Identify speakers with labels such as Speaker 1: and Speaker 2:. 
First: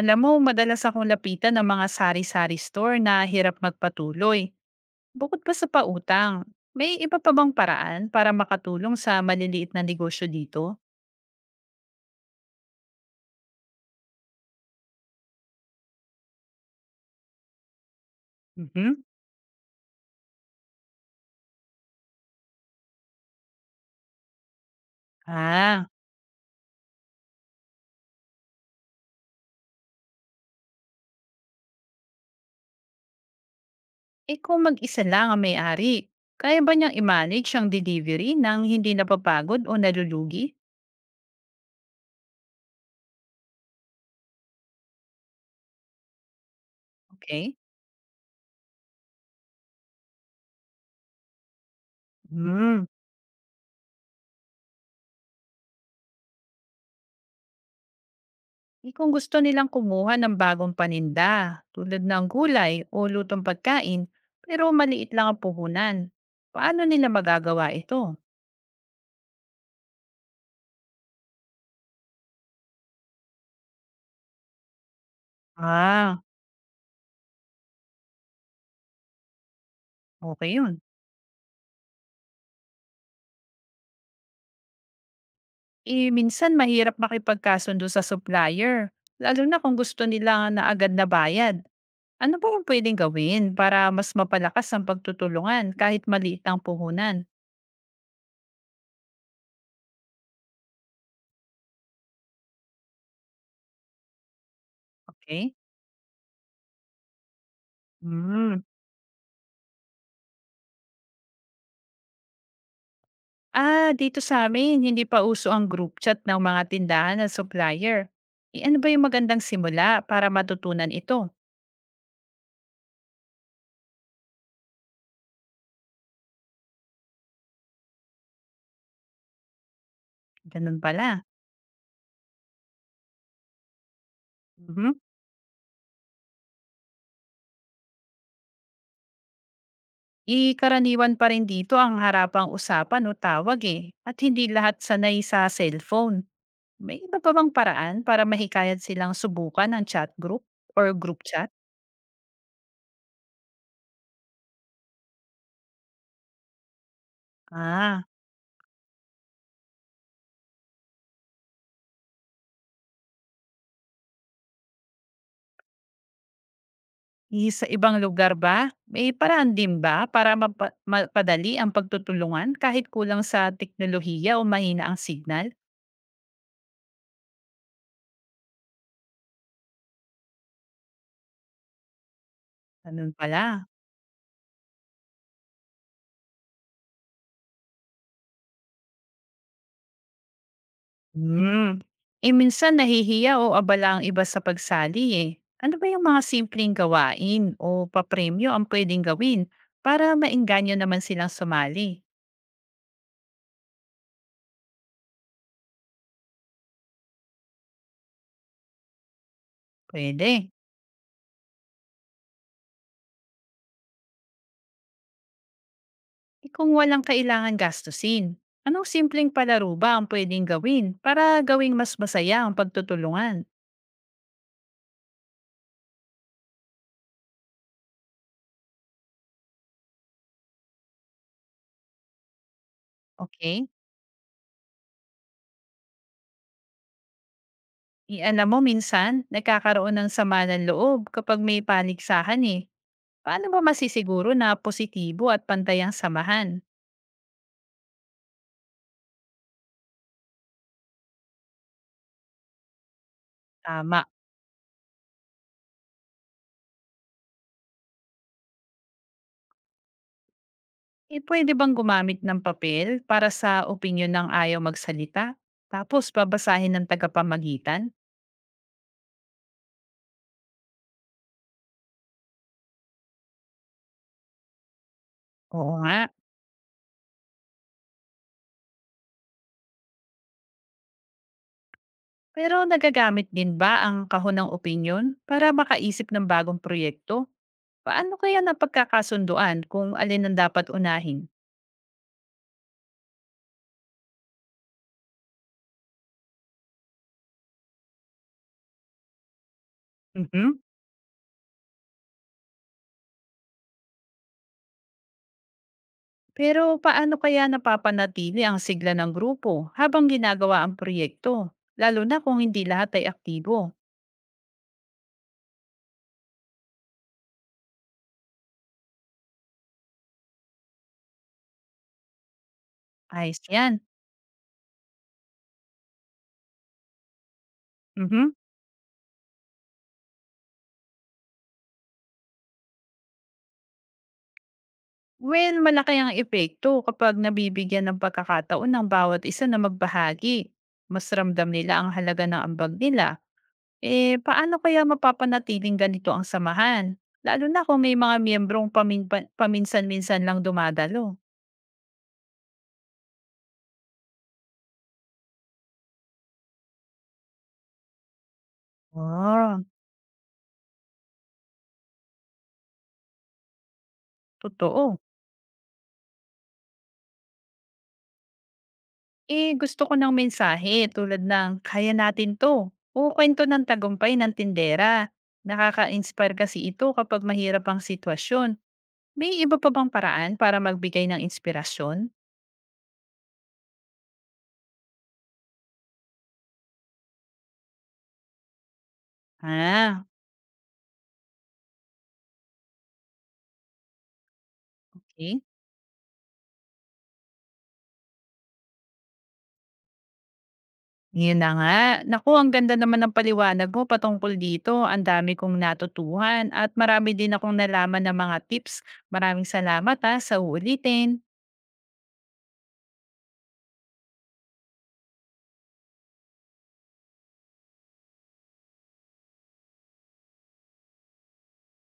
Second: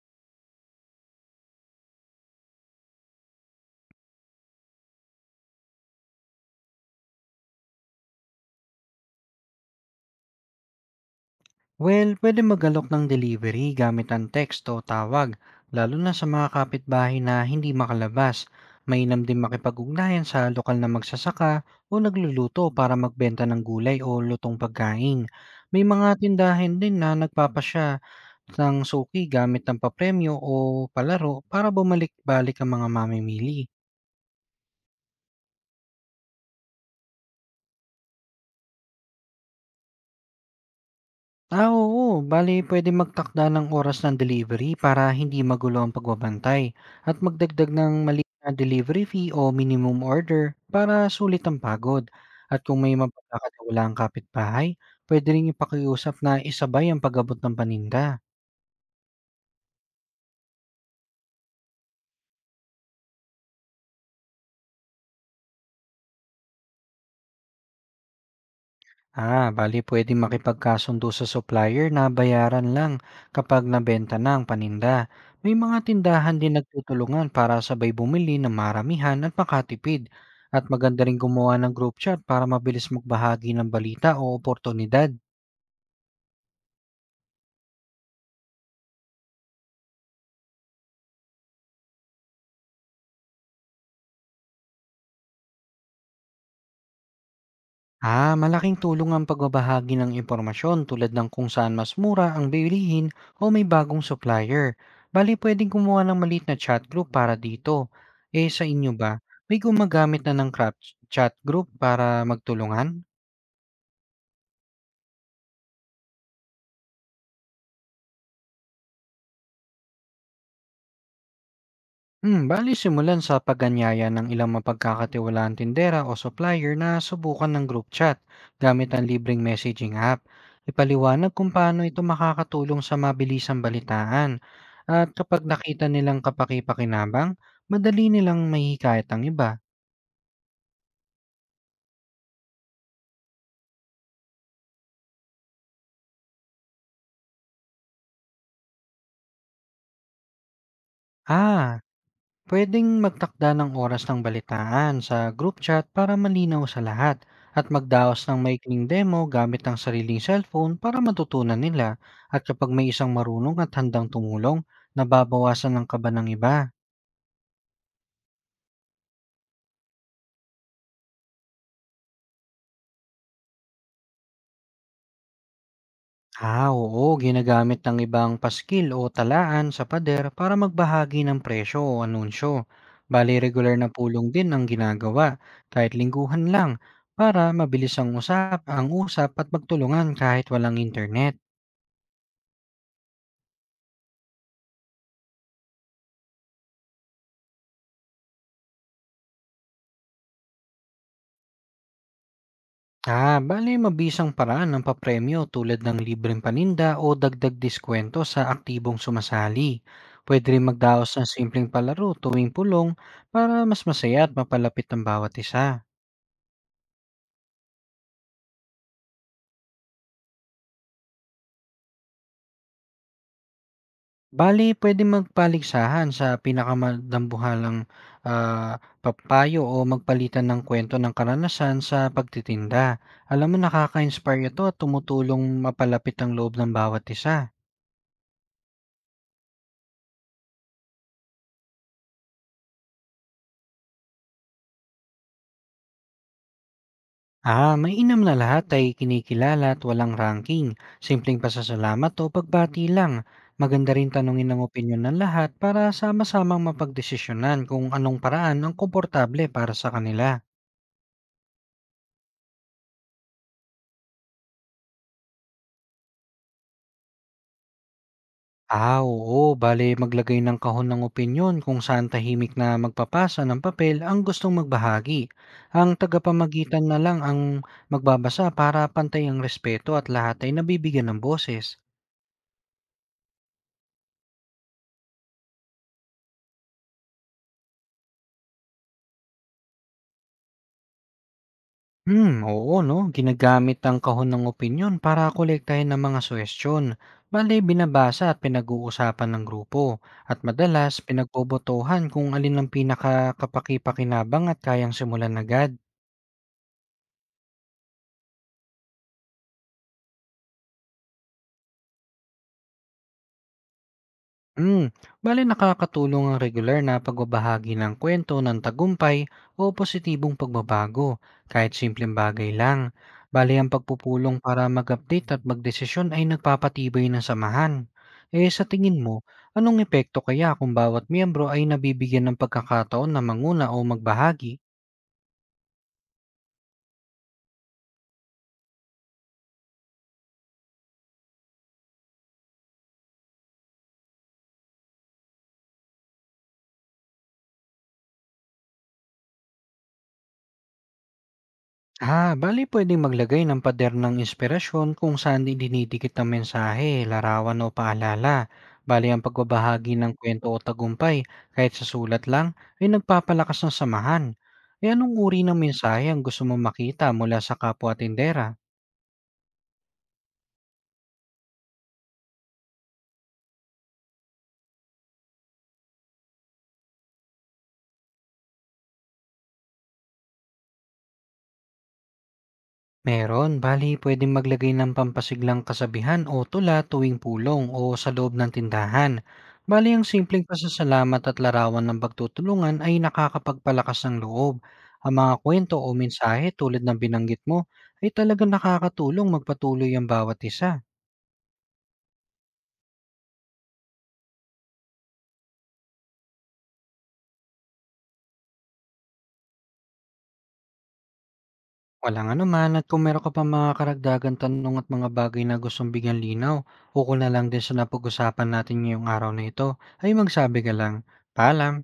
Speaker 1: Alam mo, madalas akong lapitan ng mga sari-sari store na hirap magpatuloy. Bukod pa sa pautang, may iba pa bang paraan para makatulong sa maliliit na negosyo dito?
Speaker 2: Well, pwede magalok ng delivery gamit ang text o tawag, lalo na sa mga kapitbahay na hindi makalabas.
Speaker 1: Mhm.
Speaker 2: Mainam din makipag-ugnayan sa lokal na magsasaka o nagluluto para magbenta ng gulay o lutong pagkain. May
Speaker 1: Ah,
Speaker 2: mga tindahan din na nagpapasya ng suki gamit ng papremyo o palaro para bumalik-balik ang mga mamimili.
Speaker 1: eh kung mag-isa lang ang may-ari, kaya ba niyang i-manage ang delivery nang hindi napapagod o nalulugi?
Speaker 2: Ah, oo. Bale, pwede magtakda ng oras ng delivery para hindi magulo ang pagbabantay at
Speaker 1: Okay.
Speaker 2: magdagdag ng maliit na delivery fee o minimum order para sulit ang pagod. At kung
Speaker 1: Hmm.
Speaker 2: may mapagkakatiwalaang kapitbahay, puwede rin ipakiusap na isabay ang pagabot ng paninda.
Speaker 1: Eh kung gusto nilang kumuha ng bagong paninda, tulad ng gulay o lutong pagkain, pero maliit lang ang puhunan, paano nila magagawa ito?
Speaker 2: Ah, bali pwedeng makipagkasundo sa supplier na bayaran lang kapag nabenta na ang paninda. May mga
Speaker 1: Ah,
Speaker 2: tindahan din nagtutulungan para sabay bumili ng maramihan at makatipid.
Speaker 1: okay
Speaker 2: At
Speaker 1: yun.
Speaker 2: maganda rin gumawa ng group chat para mabilis magbahagi ng balita o oportunidad.
Speaker 1: Eh, minsan mahirap makipagkasundo sa supplier, lalo na kung gusto nila na agad na bayad. Ano ba ang pwedeng gawin para mas mapalakas ang pagtutulungan kahit maliit ang puhunan?
Speaker 2: Ah, malaking tulong ang pagbabahagi ng impormasyon tulad ng kung saan mas mura ang bilihin o may bagong supplier. Bali,
Speaker 1: Okay?
Speaker 2: pwedeng gumawa ng maliit na chat group para dito. Eh,
Speaker 1: Hmm.
Speaker 2: sa inyo ba, may gumagamit na ng chat group para magtulungan?
Speaker 1: Ah, dito sa amin hindi pa uso ang group chat ng mga tindahan at supplier. Eh, ano ba yung magandang simula para matutunan ito?
Speaker 2: Hmm, bale simulan sa paganyaya ng ilang mapagkakatiwalaan tindera o supplier na subukan ng group chat gamit ang libreng messaging app.
Speaker 1: Ganun pala.
Speaker 2: Ipaliwanag kung paano ito makakatulong sa mabilisang balitaan.
Speaker 1: Mhm.
Speaker 2: At kapag nakita nilang kapakipakinabang, madali nilang mahihikayat ang iba.
Speaker 1: Karaniwan pa rin dito ang harapang usapan o tawag eh, at hindi lahat sanay sa cellphone. May iba pa bang paraan para mahikayat silang subukan ang chat group or group chat?
Speaker 2: Ah, Pwedeng magtakda ng oras ng balitaan sa group chat para malinaw sa lahat at
Speaker 1: Ah,
Speaker 2: magdaos ng maikling demo gamit ang sariling cellphone para matutunan nila, at kapag may isang marunong at handang tumulong, nababawasan ng kaba ng iba.
Speaker 1: eh, sa ibang lugar ba? May paraan din ba para mapadali ang pagtutulungan kahit kulang sa teknolohiya o mahina ang signal?
Speaker 2: Ah, oo, ginagamit ng ibang paskil o talaan sa pader para magbahagi ng presyo o anunsyo.
Speaker 1: Ganun
Speaker 2: Bali,
Speaker 1: pala.
Speaker 2: regular na pulong din ang ginagawa, kahit lingguhan lang, para mabilis ang usap at magtulungan kahit walang internet.
Speaker 1: Hmm. Eh, minsan nahihiya o abala ang iba sa pagsali eh. Ano ba yung mga simpleng gawain o papremyo ang pwedeng gawin para maengganyo naman silang sumali?
Speaker 2: Ah, bale mabisang paraan ng papremyo tulad ng libreng paninda o dagdag diskwento sa aktibong sumasali.
Speaker 1: Pwede.
Speaker 2: Pwede rin magdaos ng simpleng palaro tuwing pulong para mas masaya at mapalapit ang bawat isa.
Speaker 1: Eh, kung walang kailangan gastusin, anong simpleng palaro ba ang pwedeng gawin para gawing mas masaya ang pagtutulungan?
Speaker 2: Bali, pwede magpaligsahan sa pinakamadambuhalang ah, papayo o magpalitan ng kwento ng karanasan sa pagtitinda. Alam mo,
Speaker 1: Okay?
Speaker 2: nakaka-inspire ito at tumutulong mapalapit ang loob ng bawat isa.
Speaker 1: Eh, alam mo, minsan, nagkakaroon ng sama ng loob kapag may paligsahan eh. Paano ba masisiguro na positibo at pantay ang samahan?
Speaker 2: Ah, mainam na lahat ay kinikilala at walang ranking. Simpleng pasasalamat o pagbati lang. Maganda
Speaker 1: Tama.
Speaker 2: rin tanungin ng opinyon ng lahat para sama-samang mapagdesisyonan kung anong paraan ang komportable para sa kanila.
Speaker 1: Eh, puwede bang gumamit ng papel para sa opinyon ng ayaw magsalita, tapos babasahin ng tagapamagitan?
Speaker 2: Ah, oo, bale maglagay ng kahon ng opinyon kung saan tahimik na magpapasa ng papel ang gustong magbahagi.
Speaker 1: Oo
Speaker 2: Ang
Speaker 1: nga.
Speaker 2: tagapamagitan na lang ang magbabasa para pantay ang respeto at lahat ay nabibigyan ng boses.
Speaker 1: Pero nagagamit din ba ang kahon ng opinyon para makaisip ng bagong proyekto? Paano kaya napagkakasunduan kung alin ang dapat unahin?
Speaker 2: Hmm, oo 'no, ginagamit ang kahon ng opinyon para kolektahin ng mga suhestiyon. Bale binabasa at pinag-uusapan ng grupo at
Speaker 1: Mhm.
Speaker 2: madalas pinagbobotohan kung alin ang pinakakapakipakinabang at kayang simulan agad.
Speaker 1: Pero paano kaya napapanatili ang sigla ng grupo habang ginagawa ang proyekto? Lalo na kung hindi lahat ay aktibo.
Speaker 2: Hmm, bale nakakatulong ang regular na pagbabahagi ng kwento ng tagumpay o positibong pagbabago, kahit simpleng bagay lang.
Speaker 1: Ayos
Speaker 2: Bale ang
Speaker 1: yan.
Speaker 2: pagpupulong para mag-update at magdesisyon ay nagpapatibay ng samahan.
Speaker 1: Mhm.
Speaker 2: Eh sa tingin mo, anong epekto kaya kung bawat miyembro ay nabibigyan ng pagkakataon na manguna o magbahagi?
Speaker 1: Well, malaki ang epekto kapag nabibigyan ng pagkakataon ng bawat isa na magbahagi. Mas ramdam nila ang halaga ng ambag nila. Eh, paano kaya mapapanatiling ganito ang samahan? Lalo na kung may mga miyembrong paminsan-minsan lang dumadalo.
Speaker 2: Ah, bali pwedeng maglagay ng pader ng inspirasyon kung saan dinidikit ang mensahe, larawan o paalala. Bali ang
Speaker 1: Ah,
Speaker 2: pagbabahagi ng kwento o tagumpay, kahit sa sulat lang, ay nagpapalakas ng samahan. E
Speaker 1: totoo.
Speaker 2: anong uri ng mensahe ang gusto mong makita mula sa kapwa tindera?
Speaker 1: Eh, gusto ko ng mensahe tulad ng kaya natin to o kwento ng tagumpay ng tindera. Nakaka-inspire kasi ito kapag mahirap ang sitwasyon. May iba pa bang paraan para magbigay ng inspirasyon?
Speaker 2: Meron, bali pwedeng maglagay ng pampasiglang kasabihan o tula tuwing pulong o sa loob ng tindahan. Bali
Speaker 1: Ah,
Speaker 2: ang simpleng pasasalamat at larawan ng pagtutulungan ay nakakapagpalakas ng loob. Ang mga
Speaker 1: okay.
Speaker 2: kwento o mensahe tulad ng binanggit mo ay talagang nakakatulong magpatuloy ang bawat isa.
Speaker 1: Yun na nga. Naku, ang ganda naman ng paliwanag mo patungkol dito. Ang dami kong natutuhan at marami din akong nalaman ng mga tips. Maraming salamat, sa uulitin.
Speaker 2: Walang anuman, at kung meron ka pa mga karagdagan tanong at mga bagay na gustong bigyan linaw, ukol na lang din sa napag-usapan natin ngayong araw na ito, ay magsabi ka lang. Paalam!